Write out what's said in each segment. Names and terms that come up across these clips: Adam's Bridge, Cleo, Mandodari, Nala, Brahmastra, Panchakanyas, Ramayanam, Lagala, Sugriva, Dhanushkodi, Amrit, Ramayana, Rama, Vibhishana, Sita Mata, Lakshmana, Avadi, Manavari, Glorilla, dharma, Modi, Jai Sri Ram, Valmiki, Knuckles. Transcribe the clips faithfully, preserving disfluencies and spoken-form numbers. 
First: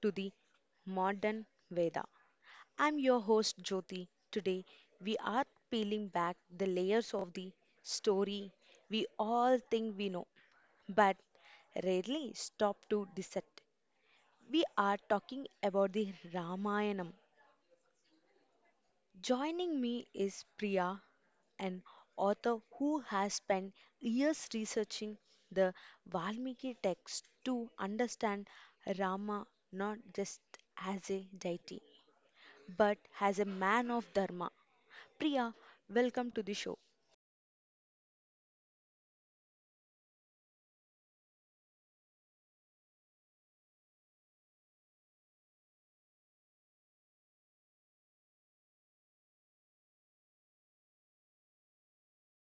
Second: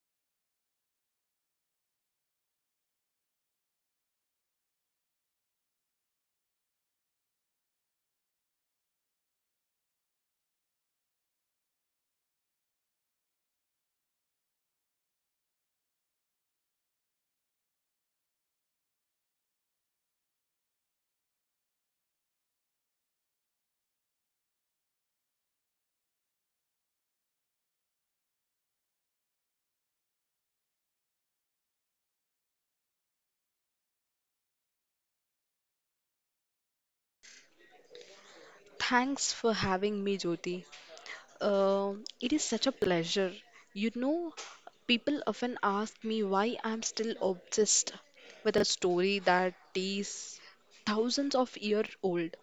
to the Modern Veda. I'm your host Jyoti. Today we are peeling back the layers of the story we all think we know, but rarely stop to dissect. We are talking about the Ramayana. Joining me is Priya, an author who has spent years researching the Valmiki text to understand Rama not just as a deity but as a man of dharma. Priya, welcome to the show. Thanks for having me, Jyoti. Uh, it is such a pleasure. You know, people often ask me why I'm still obsessed with a story that is thousands of years old.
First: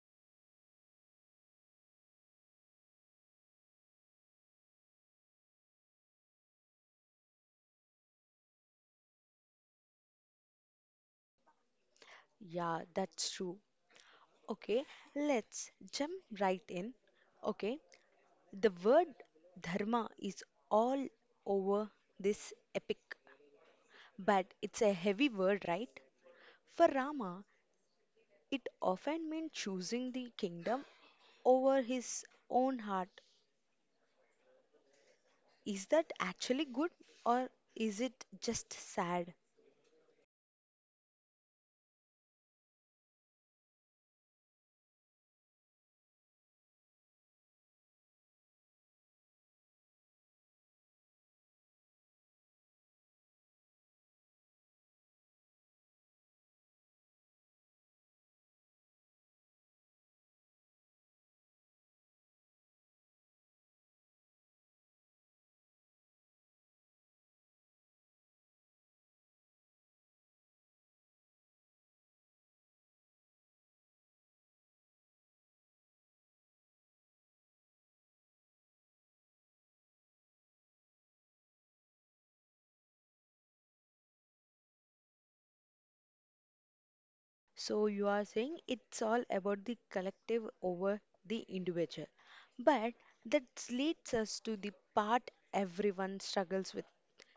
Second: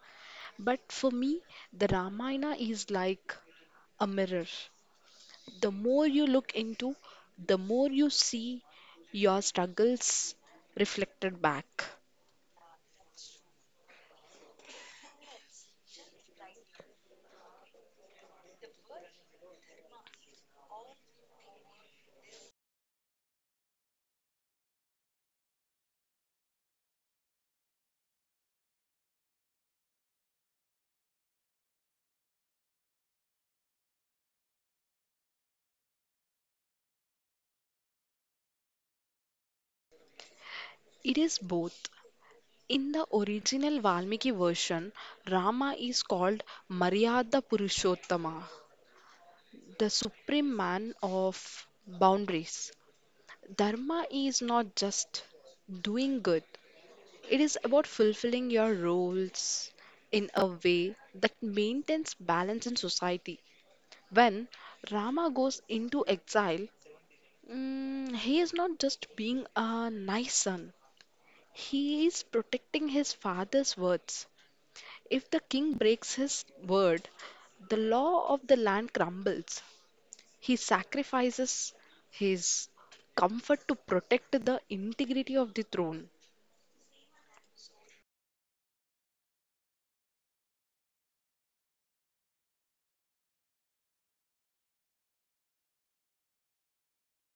But for me, the Ramayana is like a mirror. The more you look into, the more you see your struggles reflected back. Yeah, that's true. Okay, let's jump right in. Okay, the word dharma is all over this epic, but it's a heavy word, right? For Rama, it often meant choosing the kingdom over his own heart. Is that actually good or is it just sad? It is both. In the original Valmiki version, Rama is called Maryada Purushottama, the supreme man of boundaries. Dharma is not just doing good, it is about fulfilling your roles in a way that maintains balance in society. When Rama goes into exile, mm, he is not just being a nice son, he is protecting his father's words. If the king breaks his word, the law of the land crumbles. He sacrifices his comfort to protect the integrity of the throne. So, you are saying it's all about the collective over the individual. But that leads us to the part everyone struggles with:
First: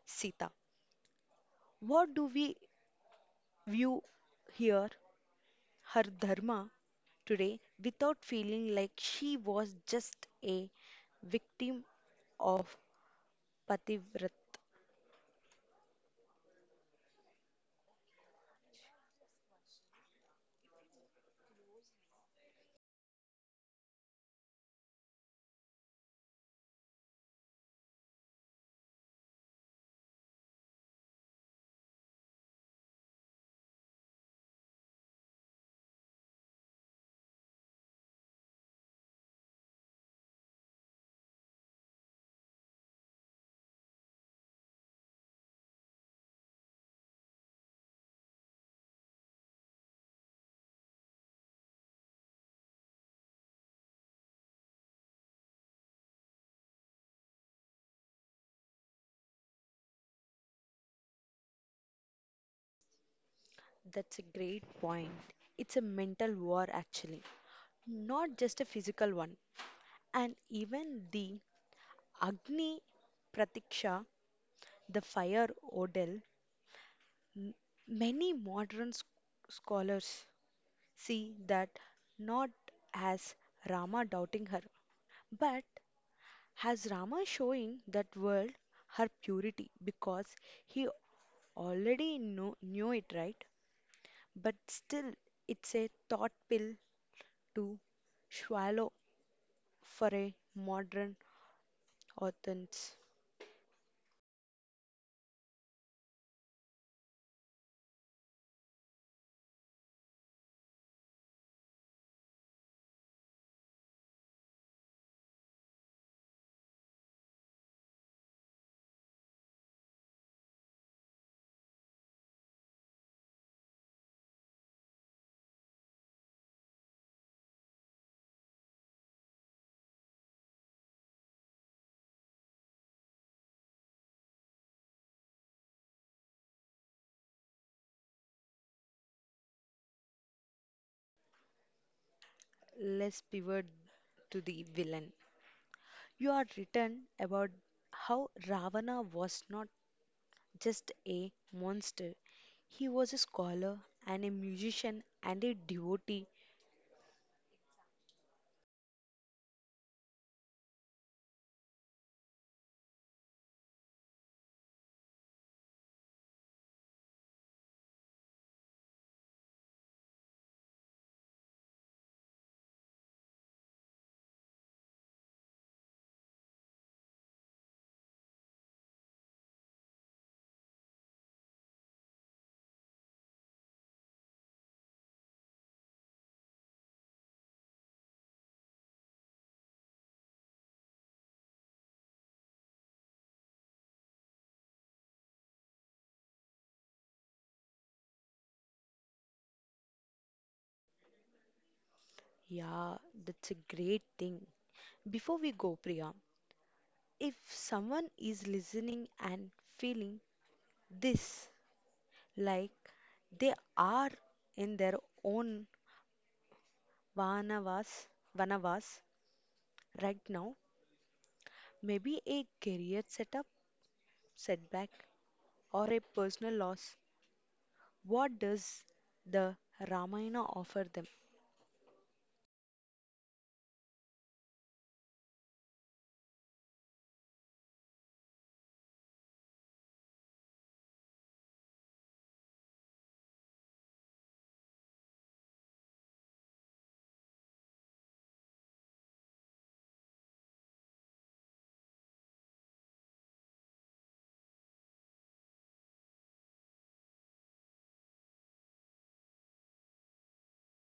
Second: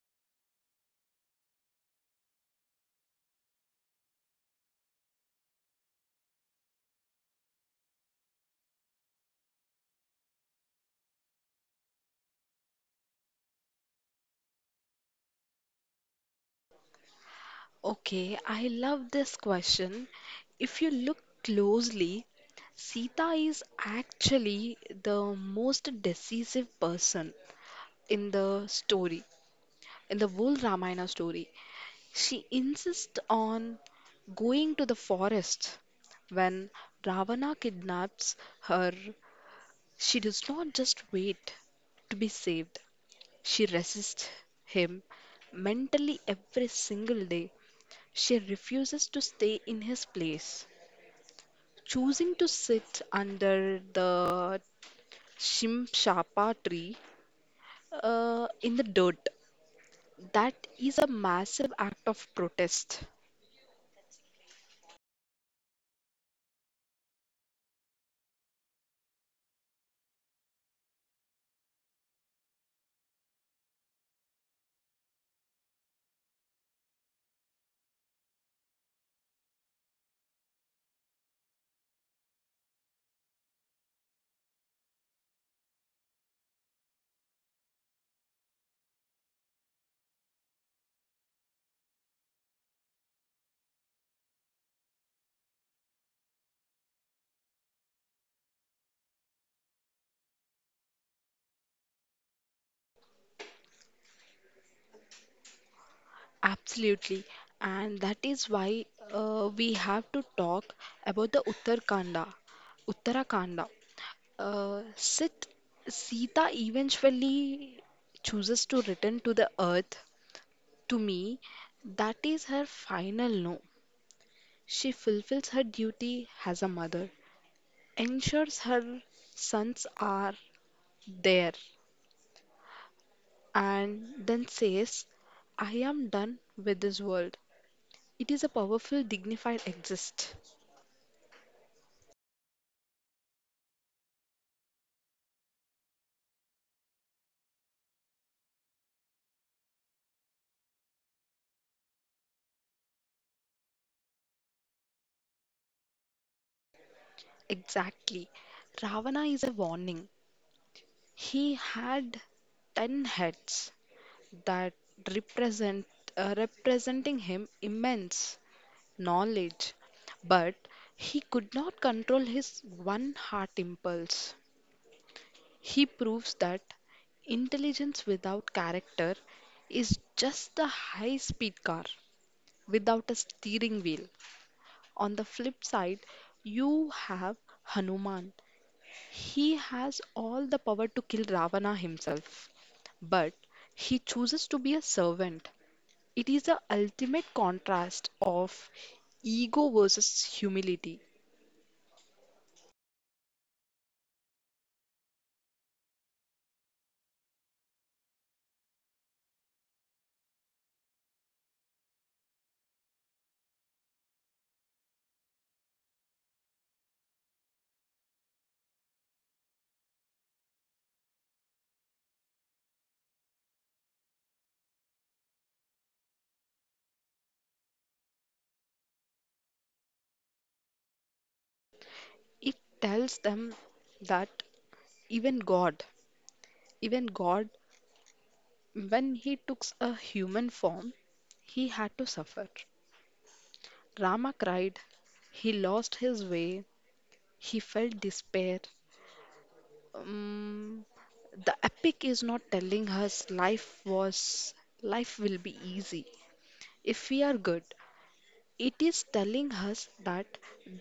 Sita. What do we view here? Her dharma today without feeling like she was just a victim of Pativrat. Okay, I love this question. If you look closely, Sita is actually the most decisive person in the story, in the whole Ramayana story. She insists on going to the forest. When Ravana kidnaps her, she does not just wait to be saved, she resists him mentally every single day. She refuses to stay in his place, choosing to sit under the Shimshapa tree uh, in the dirt. That is a massive act of protest. That's a great point. It's a mental war, actually, not just a physical one. And even the Agni Pratiksha, the fire odal, many modern s- scholars see that not as Rama doubting her, but has Rama showing that world her purity because he already know, knew it, right? But still, it's a thought pill to swallow for a modern audience. Absolutely, and that is why uh, we have to talk about the Uttarakhanda. Uttarakhanda. Uh, Sit, Sita eventually chooses to return to the earth. To me, that is her final no. She fulfills her duty as a mother, ensures her sons are there, and then says, I am done with this world. It is a powerful, dignified exist. Let's pivot to the villain. You are written about how Ravana was not just a monster, he was a scholar and a musician and a devotee. Exactly. Ravana is a warning. He had ten heads that represent uh, representing him immense knowledge, but he could not control his one heart impulse. He proves that intelligence without character is just a high-speed car without a steering wheel. On the flip side, you have Hanuman. He has all the power to kill Ravana himself, but he chooses to be a servant. It is the ultimate contrast of ego versus humility. Yeah, that's a great thing. Before we go, Priya, if someone is listening and feeling this, like they are in their own vanavas, vanavas right now, maybe a career setup, setback, or a personal loss, what does the Ramayana offer them? It tells them that even God, even God, when he took a human form, he had to suffer. Rama cried, he lost his way, he felt despair. Um, The epic is not telling us life was life will be easy if we are good. It is telling us that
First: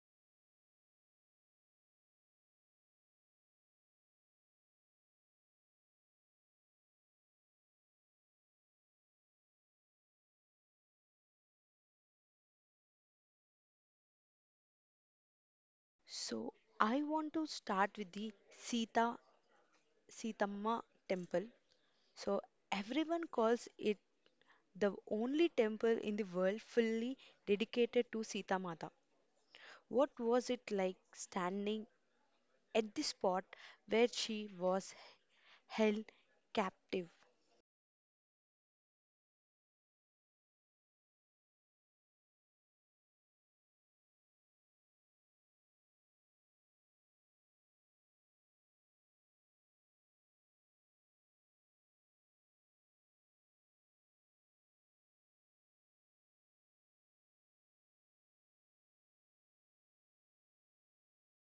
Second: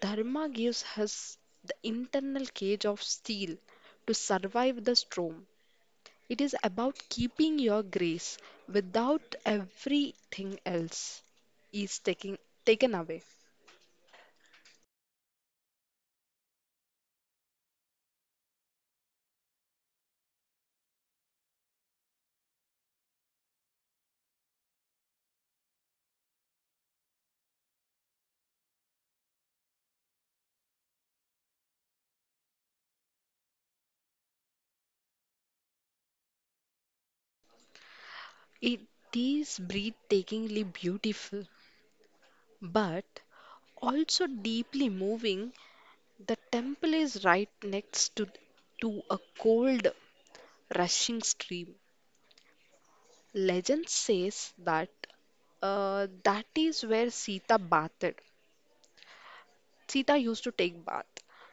dharma gives us the internal cage of steel to survive the storm. It is about keeping your grace without everything else is taking taken away. So I want to start with the Sita Sitamma temple. So everyone calls it the only temple in the world fully dedicated to Sita Mata. What was it like standing at the spot where she was held captive? It is breathtakingly beautiful, but also deeply moving. The temple is right next to, to a cold, rushing stream. Legend says that uh, that is where Sita bathed. Sita used to take bath.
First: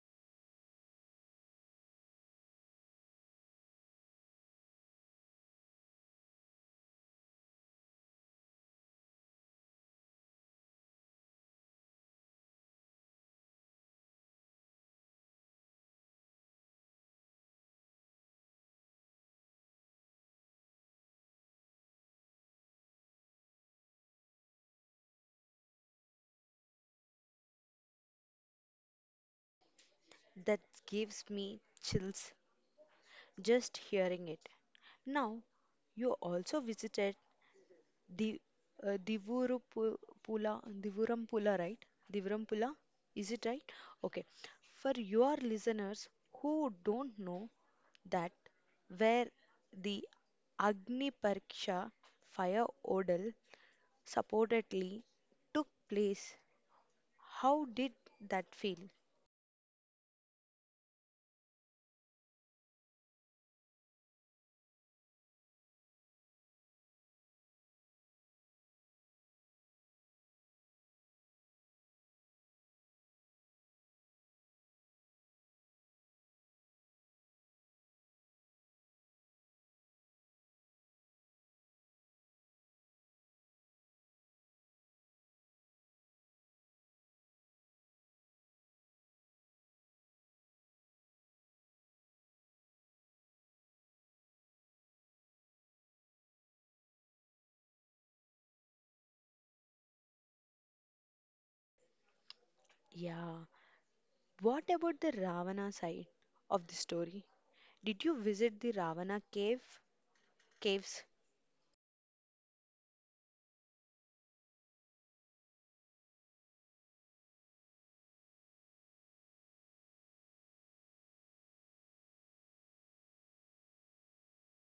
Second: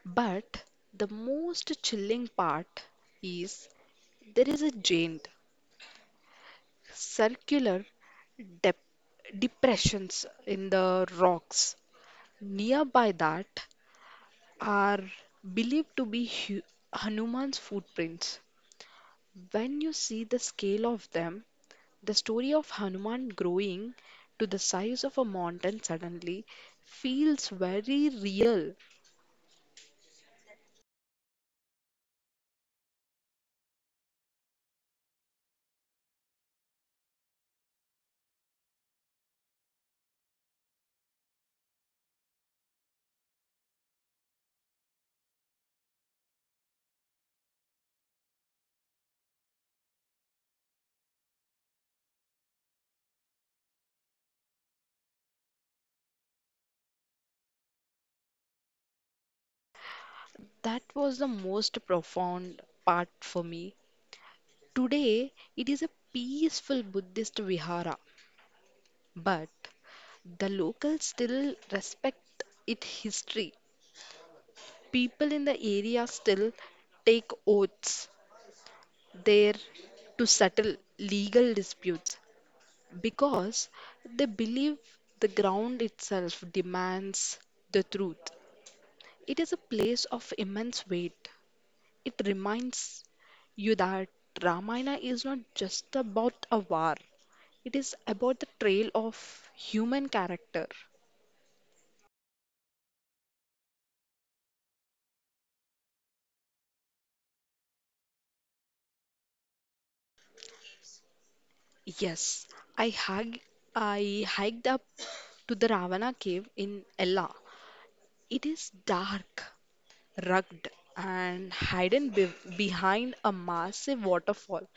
But the most chilling part is there is a giant circular dep depressions in the rocks. Nearby that are believed to be Hu Hanuman's footprints. When you see the scale of them, the story of Hanuman growing to the size of a mountain suddenly feels very real. That gives me chills just hearing it. Now, you also visited the uh, Divurupula, Divurampula, right? Divurampula, is it right? Okay. For your listeners who don't know that where the Agni Pariksha fire odal supposedly took place, how did that feel? That was the most profound part for me. Today, it is a peaceful Buddhist vihara, but the locals still respect its history. People in the area still take oaths there to settle legal disputes, because they believe the ground itself demands the truth. It is a place of immense weight. It reminds you that Ramayana is not just about a war, it is about the trail of human character. Yeah. What about the Ravana side of the story? Did you visit the Ravana cave? Caves? Yes, I, hug, I hiked up to the Ravana cave in Ella. It is dark, rugged, and hidden be- behind a massive waterfall.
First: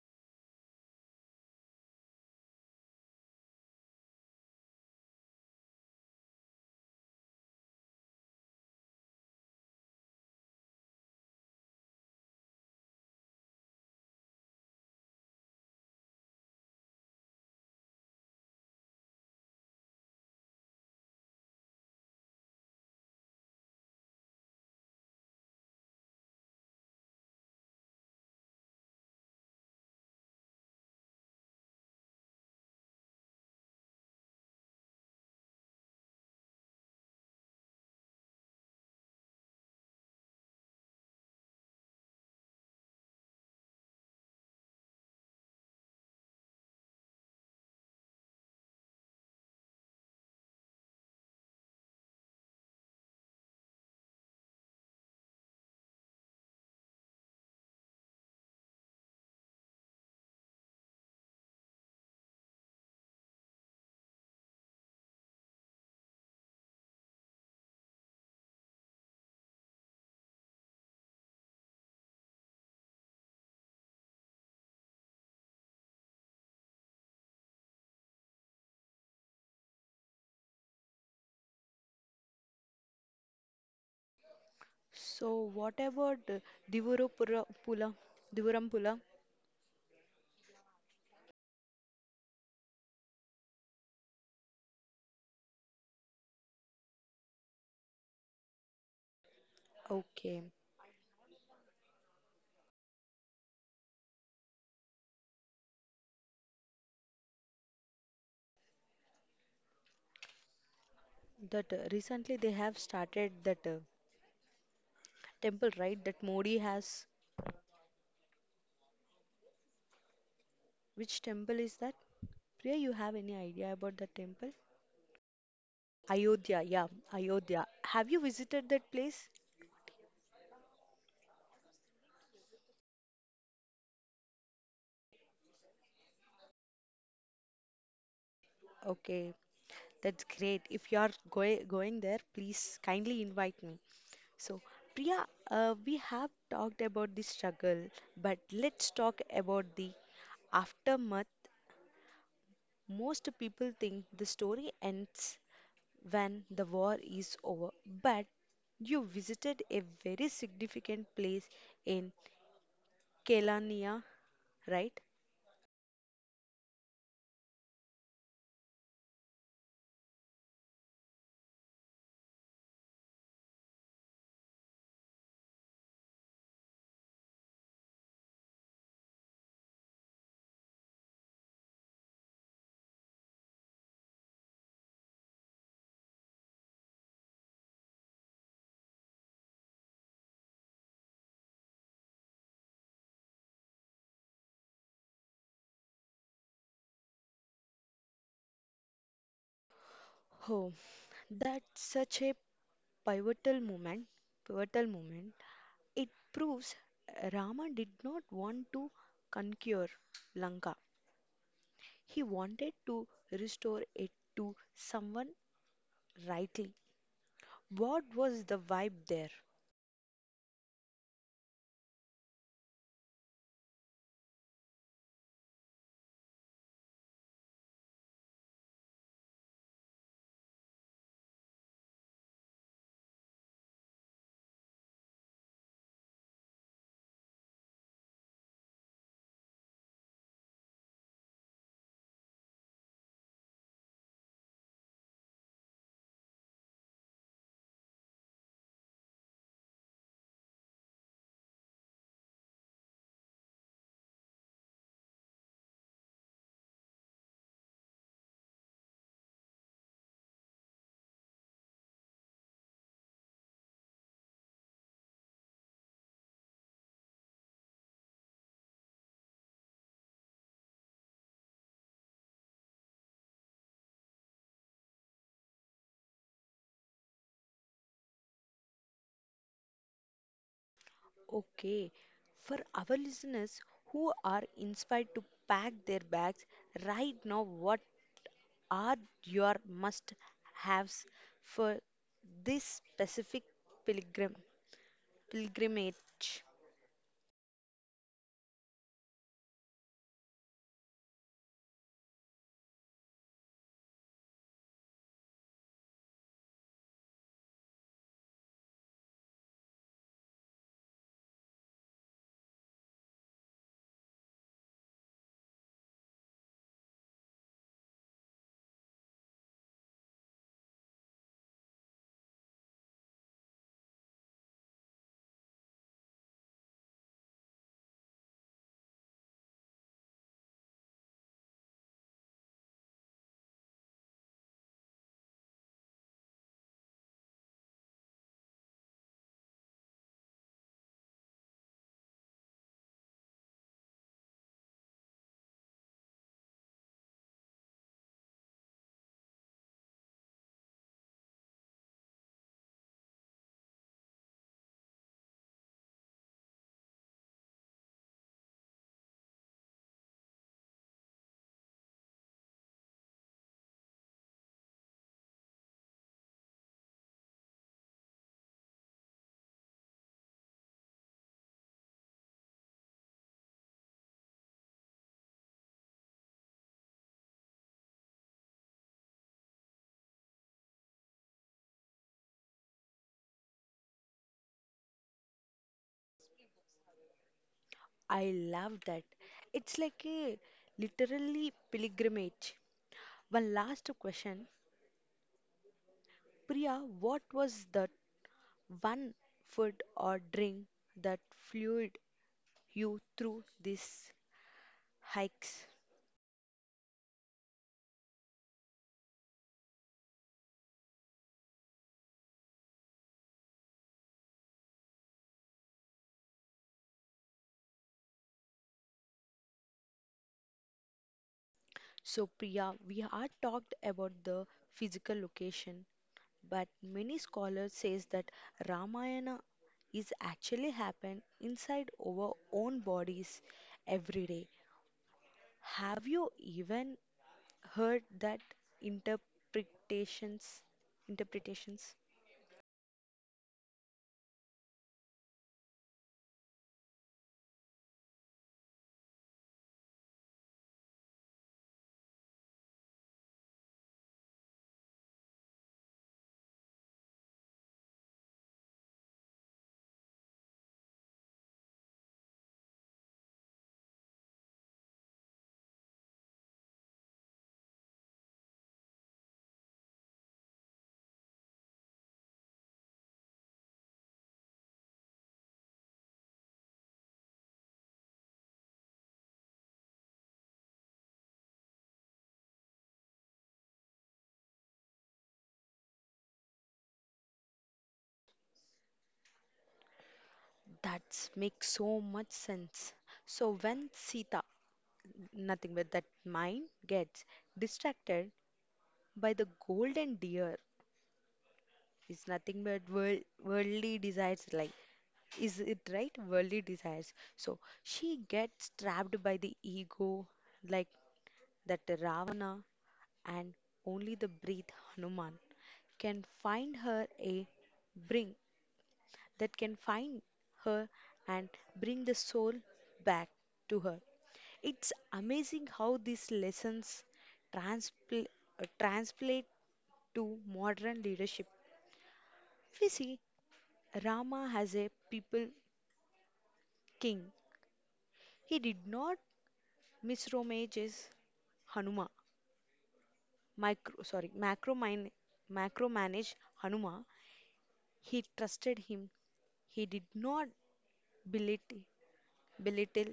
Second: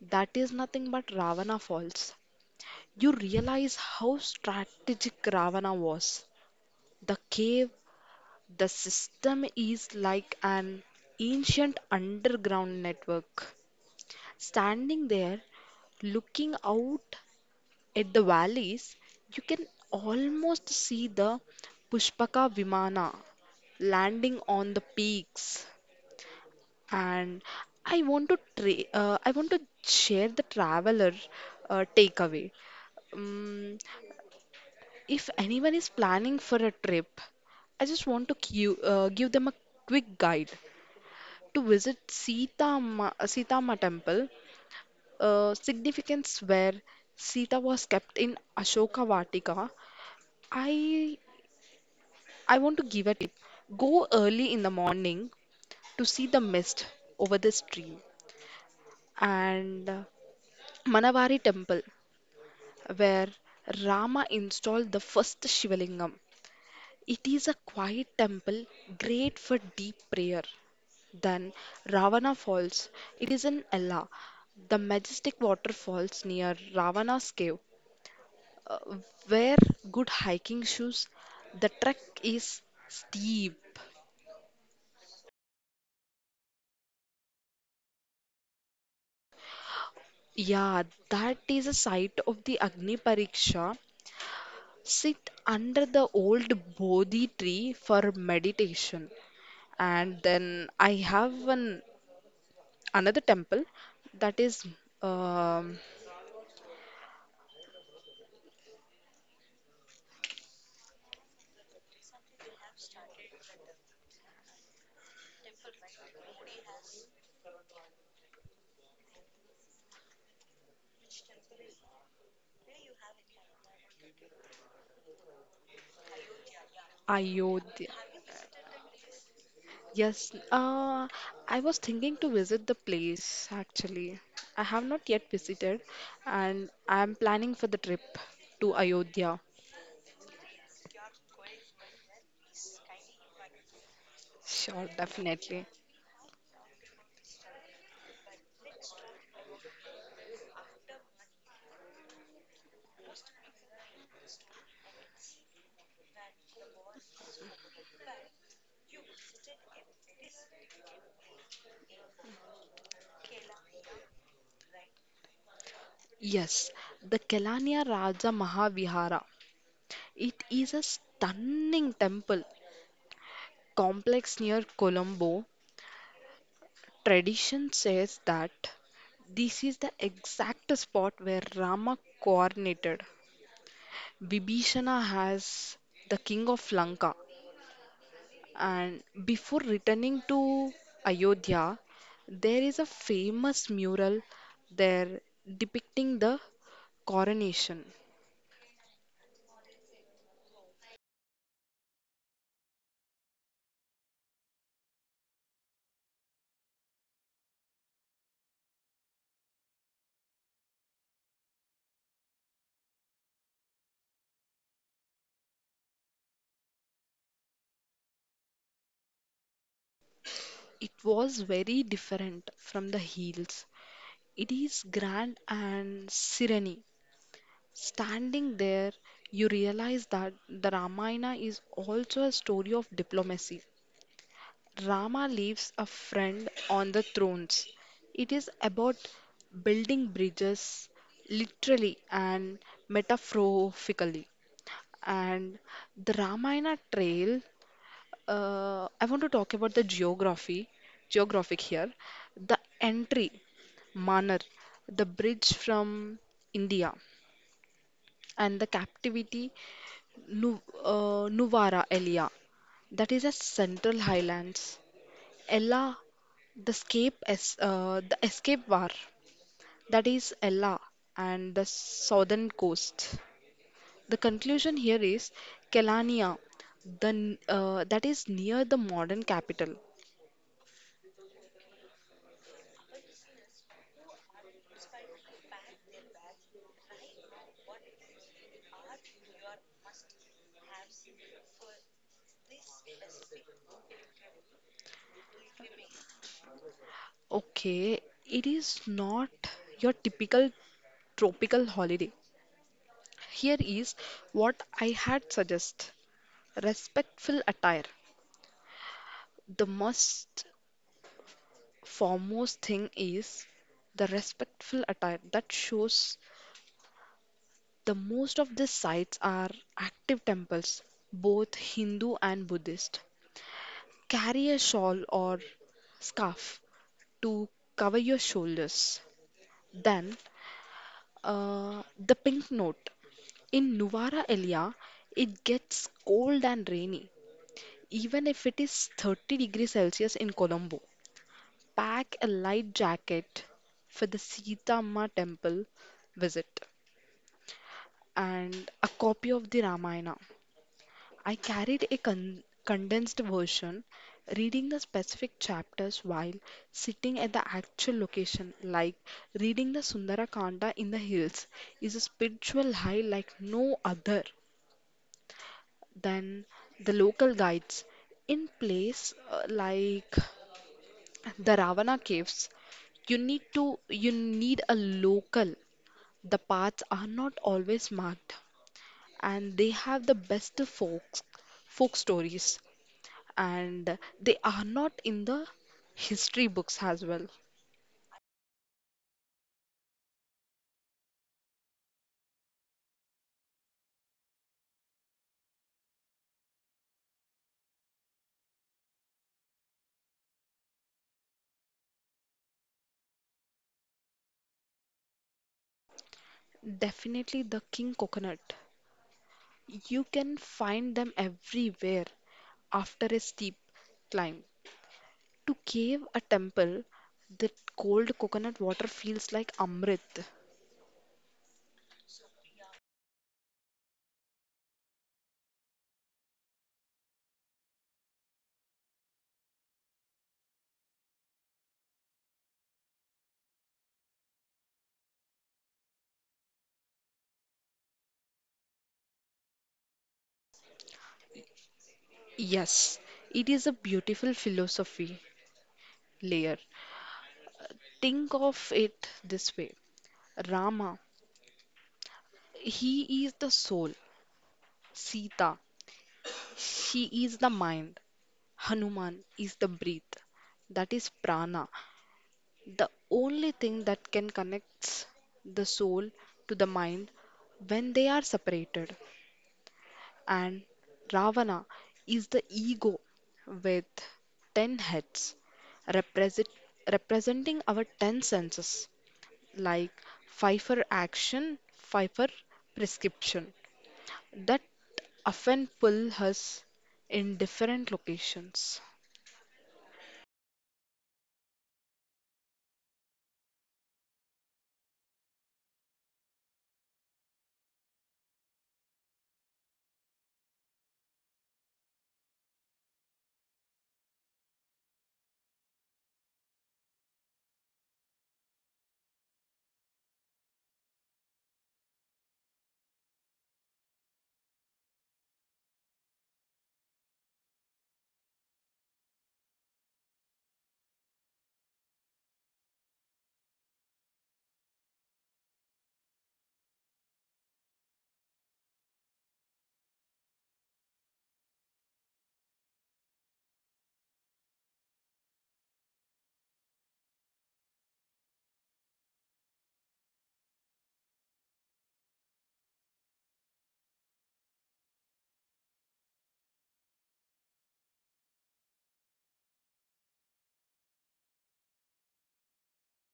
That is nothing but Ravana falls. You realize how strategic Ravana was. The cave, the system is like an ancient underground network. Standing there, looking out at the valleys, you can almost see the Pushpaka Vimana landing on the peaks. And I want to tra- uh, I want to share the traveler uh, takeaway. Um, if anyone is planning for a trip, I just want to cu- uh, give them a quick guide to visit Sita Ma- Sita Ma temple. Uh, significance where Sita was kept in Ashoka Vatika. I I want to give a tip. Go early in the morning to see the mist over the stream and uh, Manavari temple, where Rama installed the first Shivalingam. It is a quiet temple great for deep prayer. Then Ravana Falls. It is in Ella, the majestic waterfalls near Ravana's cave. Uh, Wear good hiking shoes. The trek is steep. So whatever the Divurupura Pula, Divuram. Yeah, that is a site of the Agni Pariksha. Sit under the old Bodhi tree for meditation, and Okay, then I have an another temple that is um, that uh, recently they have started that uh, temple, right? That Modi has. Which temple is that? Priya, you have any idea about that temple? Ayodhya, yeah, Ayodhya. Ayodhya. Have you visited that place? Yes, uh, I was thinking to visit the place actually. I have not yet visited, and I am planning for the trip to Okay, Ayodhya. that's great. If you are going going there, please kindly invite me. So, Sure, Priya, definitely. uh, we have talked about the struggle, but let's talk about the aftermath. Most people think the story ends when the war is over, but you visited a very significant place in Kelania, right? Yes, the Kelaniya Raja Mahavihara. It is a stunning temple complex near Colombo. Tradition says that this is the exact spot where Rama coronated. Vibhishana has the king of Lanka, and before returning to Ayodhya, there is a famous mural there depicting the coronation. Oh, that's such a pivotal moment. Pivotal moment. It proves Rama did not want to conquer Lanka. He wanted to restore it to someone rightly. What was the vibe there? It was very different from the hills. It is grand and serene. Standing there, you realize that the Ramayana is also a story of diplomacy. Rama leaves a friend on the thrones. It is about building bridges, literally and metaphorically. And the Ramayana Trail, uh, I want to talk about the geography, geographic here. The entry, Manar, the bridge from India, and the captivity Nu- uh, Nuvara Elia, that is a Central Highlands. Ella, the escape, es- uh, the escape war, that is Ella and the southern coast. The conclusion here is Kelania, the n- uh, that is near the modern capital. Okay, for our listeners who are inspired to pack their bags right now, what are your must haves for this specific pilgrim pilgrimage? Okay, it is not your typical tropical holiday. Here is what I had suggest. Respectful attire. The must foremost thing is the respectful attire that shows the most of these sites are active temples, both Hindu and Buddhist. Carry a shawl or scarf to cover your shoulders. Then, uh, the pink note. In Nuvara area, it gets cold and rainy, even if it is thirty degrees Celsius in Colombo. Pack a light jacket for the Sita Ma temple visit and a copy of the Ramayana. I carried a con- condensed version, reading the specific chapters while sitting at the actual location. Like reading the Sundarakanda in the hills is a spiritual high like no other than the local guides. In place uh, like the Ravana caves, you need to you need a local. The paths are not always marked and they have the best folks folk stories and they are not in the history books as well. I love that. It's like a literally pilgrimage. One last question, Priya, what was that one food or drink that fueled you through these hikes? Definitely the king coconut. You can find them everywhere after a steep climb. To cave a temple, the cold coconut water feels like Amrit. So, Priya, we are talked about the physical location, but many scholars says that Ramayana is actually happen inside our own bodies every day. Have you even heard that interpretations? Interpretations Yes, it is a beautiful philosophy layer. Think of it this way. Rama, he is the soul. Sita, she is the mind. Hanuman is the breath. That is prana. The only thing that can connect the soul to the mind when they are separated. And Ravana is the ego with ten heads, represent, representing our ten senses, like five for action, five for prescription, that often pull us in different locations. that makes so much sense. So when Sita, nothing but that mind gets distracted by the golden deer. It's nothing but world, worldly desires, like, is it right? Worldly desires. So she gets trapped by the ego, like that Ravana, and only the breath Hanuman can find her a bring that can find her and bring the soul back to her. It's amazing how these lessons transpl- uh, translate to modern leadership. We see Rama has a people king. He did not misromage his Hanuma, micro sorry, macro mine, macro manage Hanuma. He trusted him. He did not belittle, belittle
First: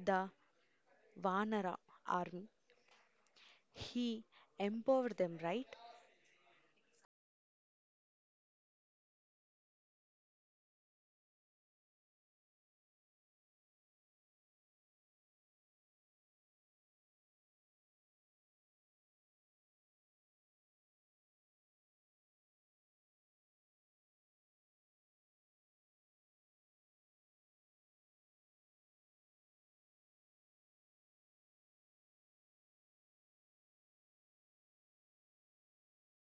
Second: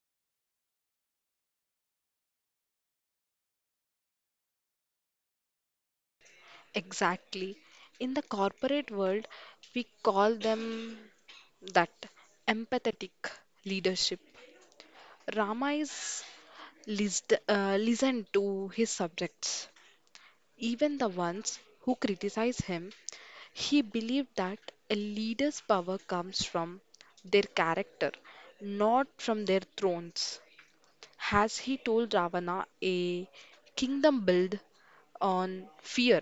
the Vanara army. He empowered them, right? Exactly. In the corporate world, we call them that empathetic leadership. Rama is List, uh, listened to his subjects, even the ones who criticize him. He believed that a leader's power comes from their character, not from their thrones. As he told Ravana, a kingdom built on fear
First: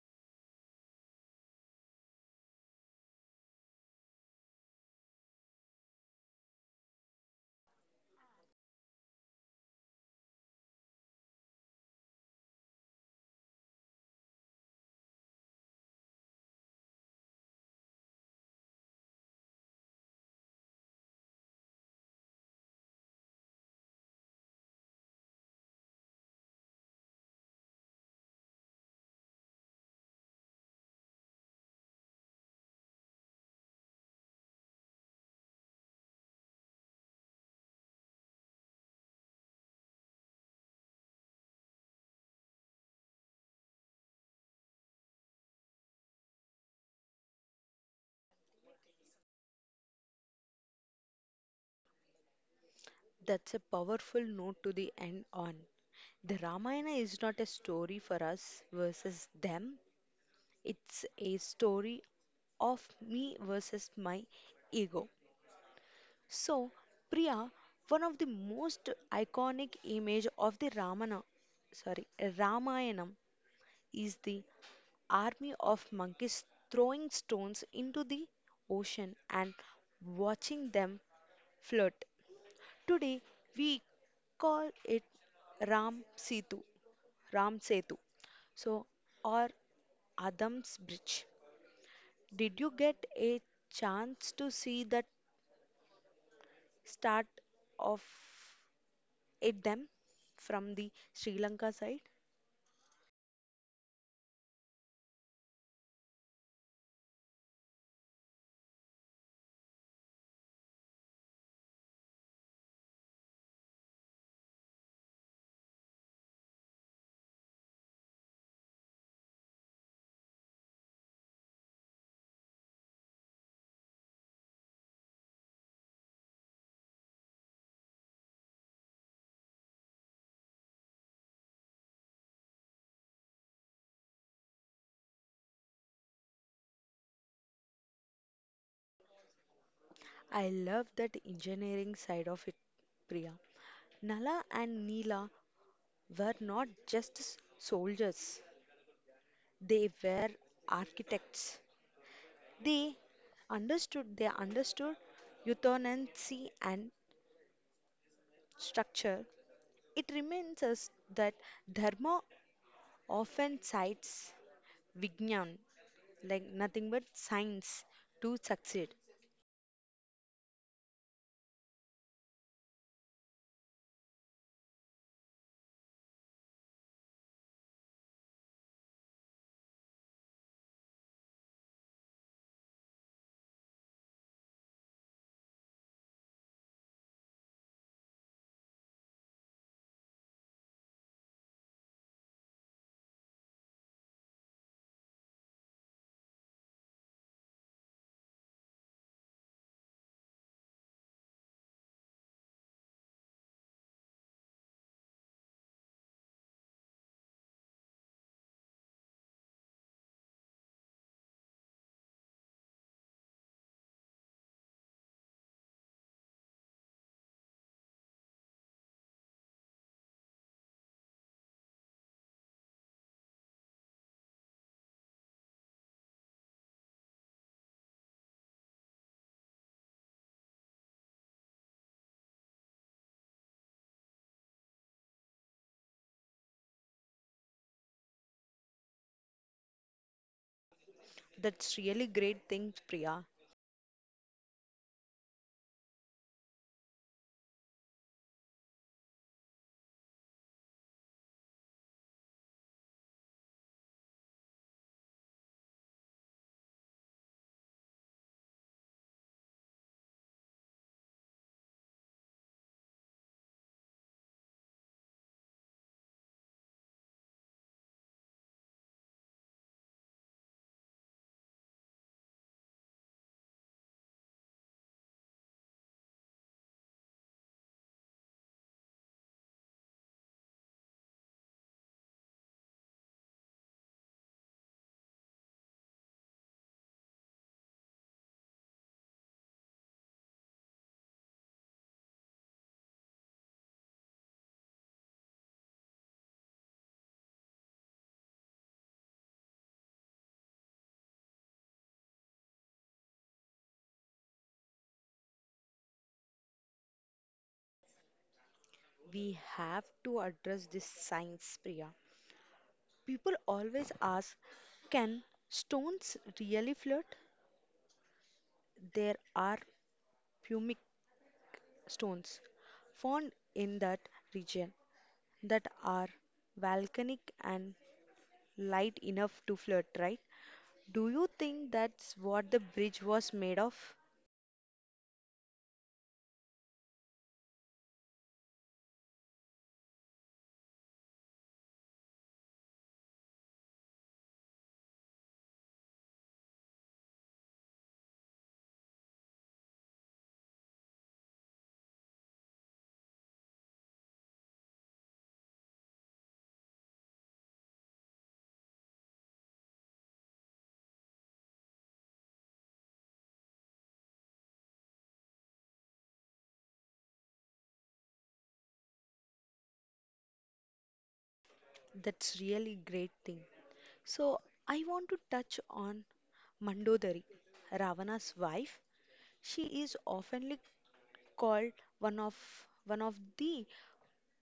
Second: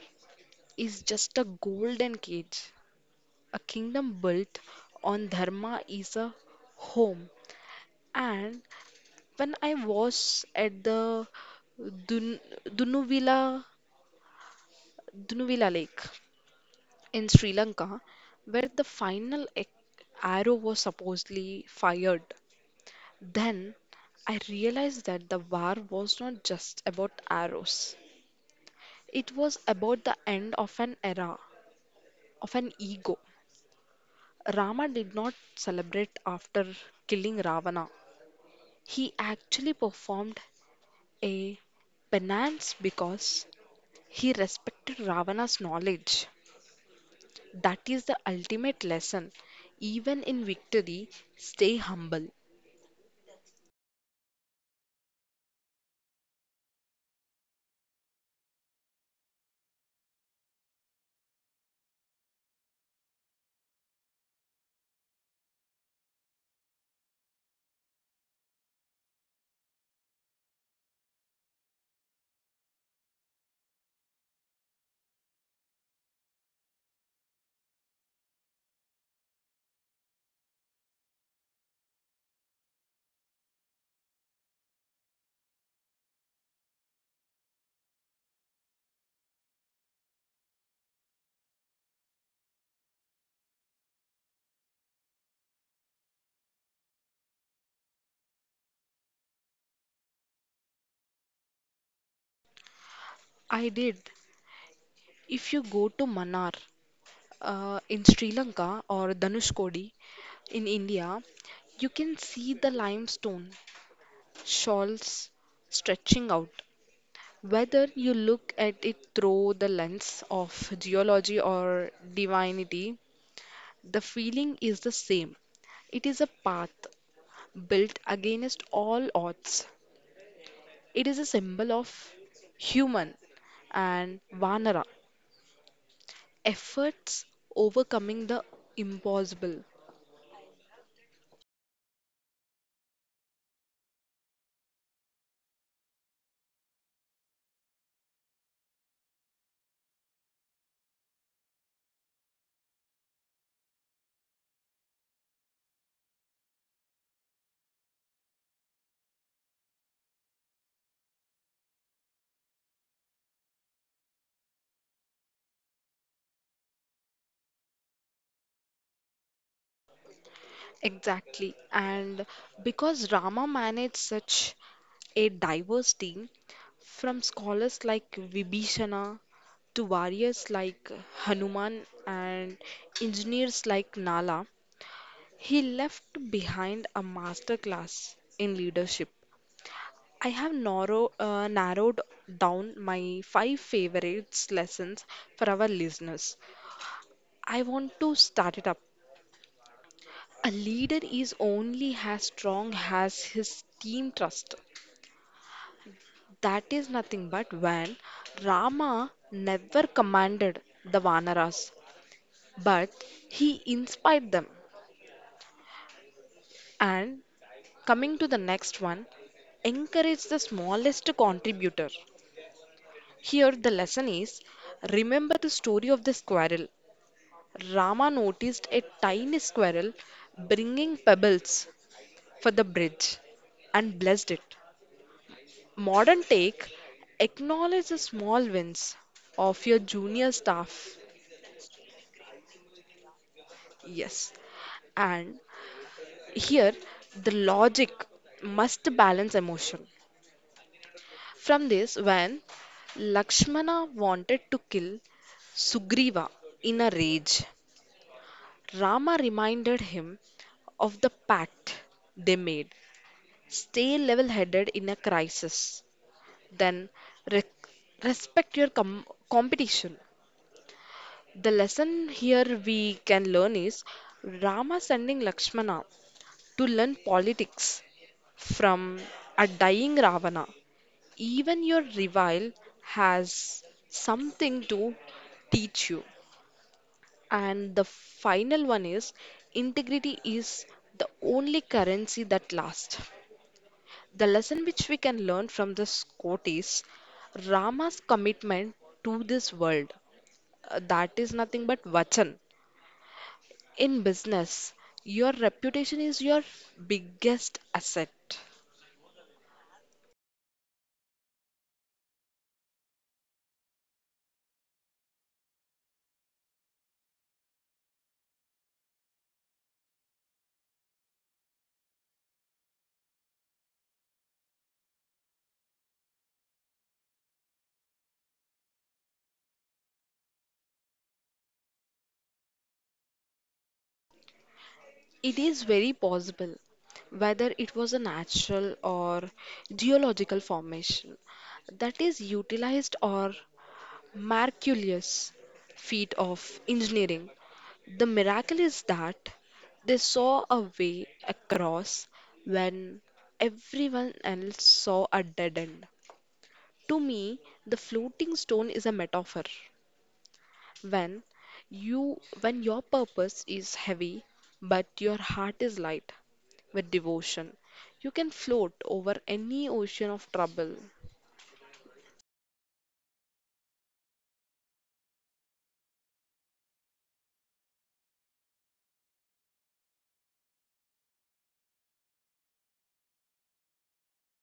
is just a golden cage. A kingdom built on dharma is a home. And when I was at the Dun Dunuvila Dunuvila Lake in Sri Lanka, where the final ec- arrow was supposedly fired, then I realized that the war was not just about arrows. It was about the end of an era, of an ego. Rama did not celebrate after killing Ravana. He actually performed a penance because he respected Ravana's knowledge. That is the ultimate lesson. Even in victory, stay humble. That's a powerful note to the end on. The Ramayana is not a story for us versus them. It's a story of me versus my ego. So, Priya, one of the most iconic image of the Ramana, sorry, Ramayanam is the army of monkeys throwing stones into the ocean and watching them float. Today we call it Ram Setu, Ram Setu, so or Adam's Bridge. Did you get a chance to see that start of at them from the Sri Lanka side. I did. If you go to Manar uh, in Sri Lanka or Dhanushkodi in India, you can see the limestone shawls stretching out. Whether you look at it through the lens of geology or divinity, the feeling is the same. It is a path built against all odds. It is a symbol of human and Vanara efforts overcoming the impossible. I love that engineering side of it, Priya. Nala and Neela were not just s- soldiers, they were architects. They understood they understood euthanasy and structure. It reminds us that dharma often cites Vijnan, like nothing but science, to succeed. Exactly. And because Rama managed such a diverse team, from scholars like Vibhishana to warriors like Hanuman and engineers like Nala, he left behind a masterclass in leadership. I have narrow, uh, narrowed down my five favorites lessons for our listeners. I want to start it up. A leader is only as strong as his team trust. That is nothing but when Rama never commanded the Vanaras, but he inspired them. And coming to the next one, encourage the smallest contributor. Here, the lesson is remember the story of the squirrel. Rama noticed a tiny squirrel bringing pebbles for the bridge and blessed it. Modern Take acknowledge the small wins of your junior staff. That's really great thing, Priya. Yes, and here the logic must balance emotion. From this, when Lakshmana wanted to kill Sugriva in a rage, Rama reminded him of the pact they made. Stay level headed in a crisis. Then re- respect your com- competition. The lesson here we can learn is Rama sending Lakshmana to learn politics from a dying Ravana. Even your revile has something to teach you. And the final one is integrity is the only currency that lasts. The lesson which we can learn from this quote is Rama's commitment to this world. Uh, That is nothing but vachan. In business, your reputation is your biggest asset. We have to address this science, Priya. People always ask, can stones really float? There are pumic stones found in that region that are volcanic and light enough to float, right? Do you think that's what the bridge was made of? It is very possible whether it was a natural or geological formation that is utilized or miraculous feat of engineering. The miracle is that they saw a way across when everyone else saw a dead end. To me, the floating stone is a metaphor. When you when your purpose is heavy but your heart is light with devotion, you can float over any ocean of trouble That's really great thing. So I want to touch on Mandodari, Ravana's wife. She is often called one of one of the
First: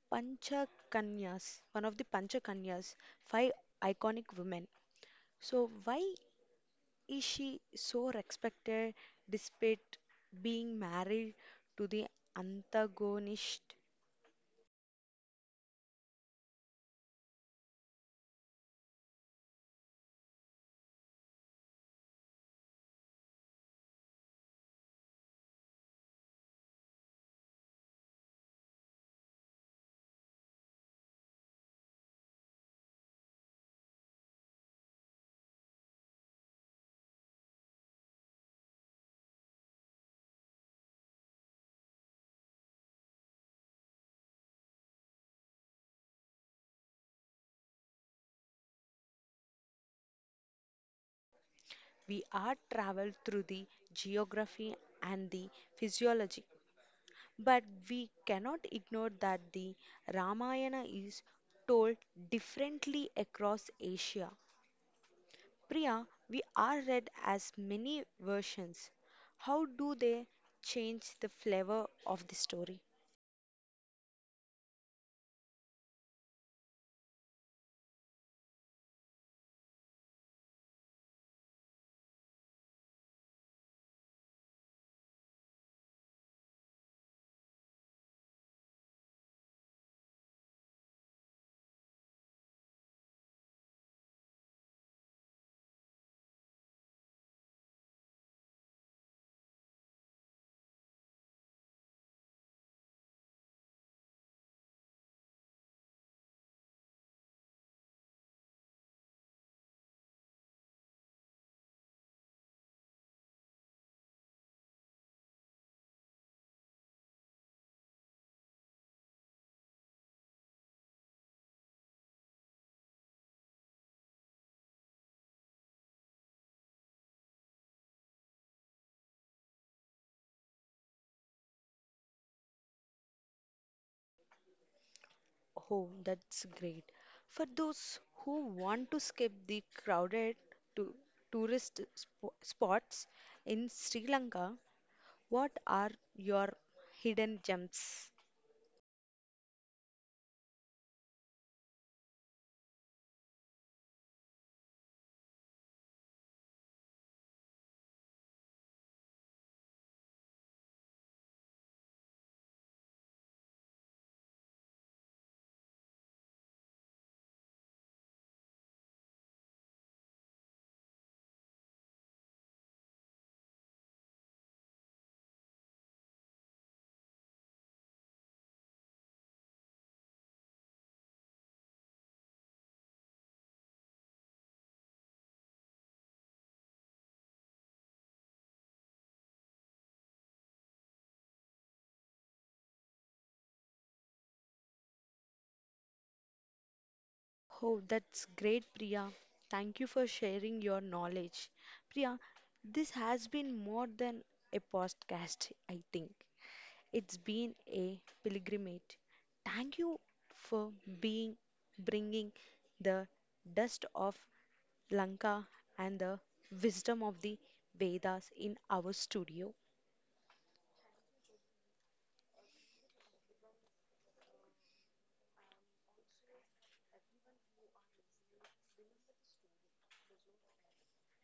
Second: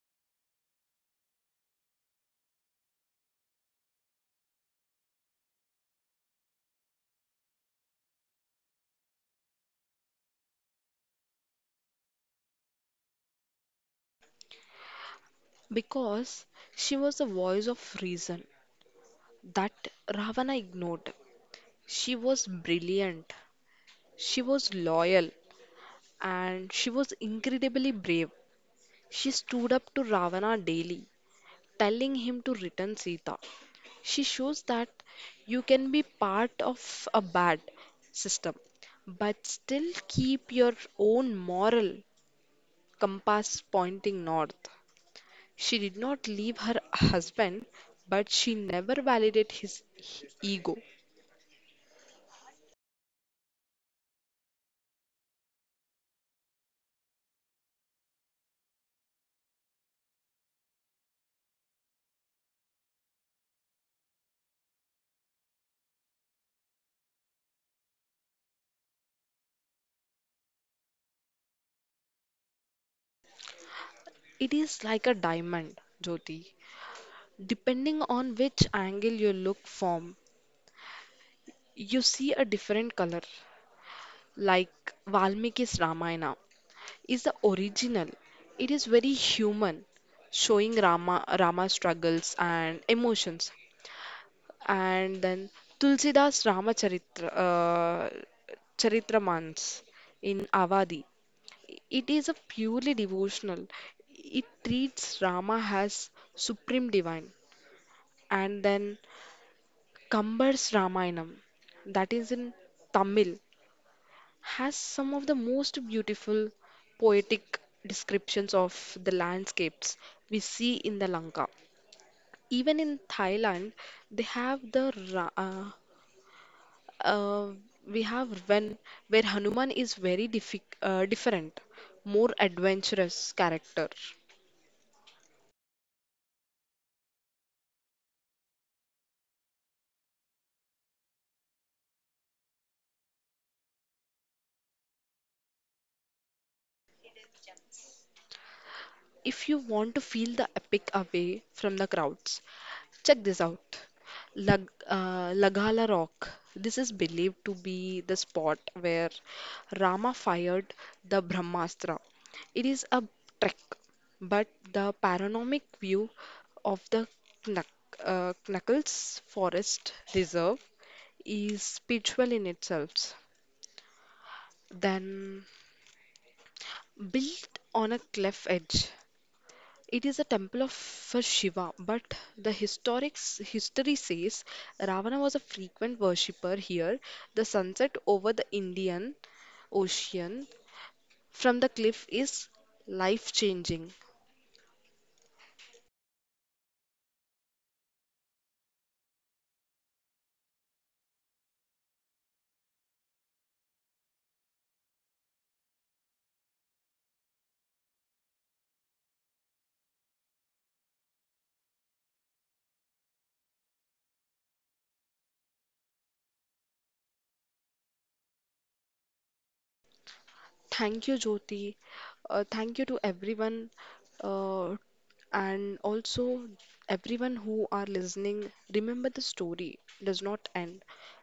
Panchakanyas, one of the Panchakanyas, five iconic women. So why is she so respected despite being married to the antagonist? because she was the voice of reason that Ravana ignored. She was brilliant, she was loyal, and she was incredibly brave. She stood up to Ravana daily, telling him to return Sita. She shows that you can be part of a bad system, but still keep your own moral compass pointing north. She did not leave her husband, but she never validated his ego. We are traveled through the geography and the physiology, but we cannot ignore that the Ramayana is told differently across Asia. Priya, we are read as many versions. How do they change the flavor of the story? It is like a diamond, Jyoti. Depending on which angle you look from, you see a different color. Like Valmiki's Ramayana is the original. It is very human, showing Rama Rama's struggles and emotions. And then Tulsidas Ramacharitra uh, Charitamans in Avadi. It is a purely devotional. It treats Rama as supreme divine, and then Kambar's Ramayanam, that is in Tamil, has some of the most beautiful poetic descriptions of the landscapes we see in the Lanka. Even in Thailand, they have the Ra- uh, uh, we have when where Hanuman is very diffi- uh, different, more adventurous character. Oh, that's great. For those who want to skip the crowded to tourist sp- spots in Sri Lanka, what are your hidden gems? If you want to feel the epic away from the crowds, check this out. Lag, uh, Lagala Rock. This is believed to be the spot where Rama fired the Brahmastra. It is a trek, but the panoramic view of the Knuck, uh, Knuckles Forest Reserve is spiritual in itself. Then built on a cliff edge. It is a temple of for Shiva, but the historic history says Ravana was a frequent worshipper here. The sunset over the Indian Ocean from the cliff is life changing. Oh, that's great, Priya. Thank you for sharing your knowledge. Priya, this has been more than a podcast, I think. It's been a pilgrimage. Thank you for being bringing the dust of Lanka and the wisdom of the Vedas in our studio. Thank you, Jyoti. Uh, thank you to everyone, uh, and also everyone who are listening. Remember the story does not end.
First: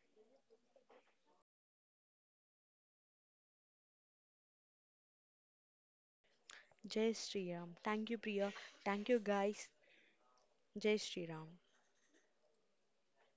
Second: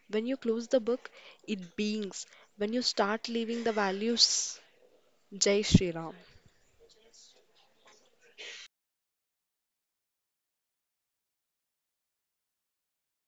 When you close the book, it beings. When you start living the values, Jai Shri Ram. Jai Sri Ram. Thank you, Priya. Thank you, guys. Jai Sri Ram.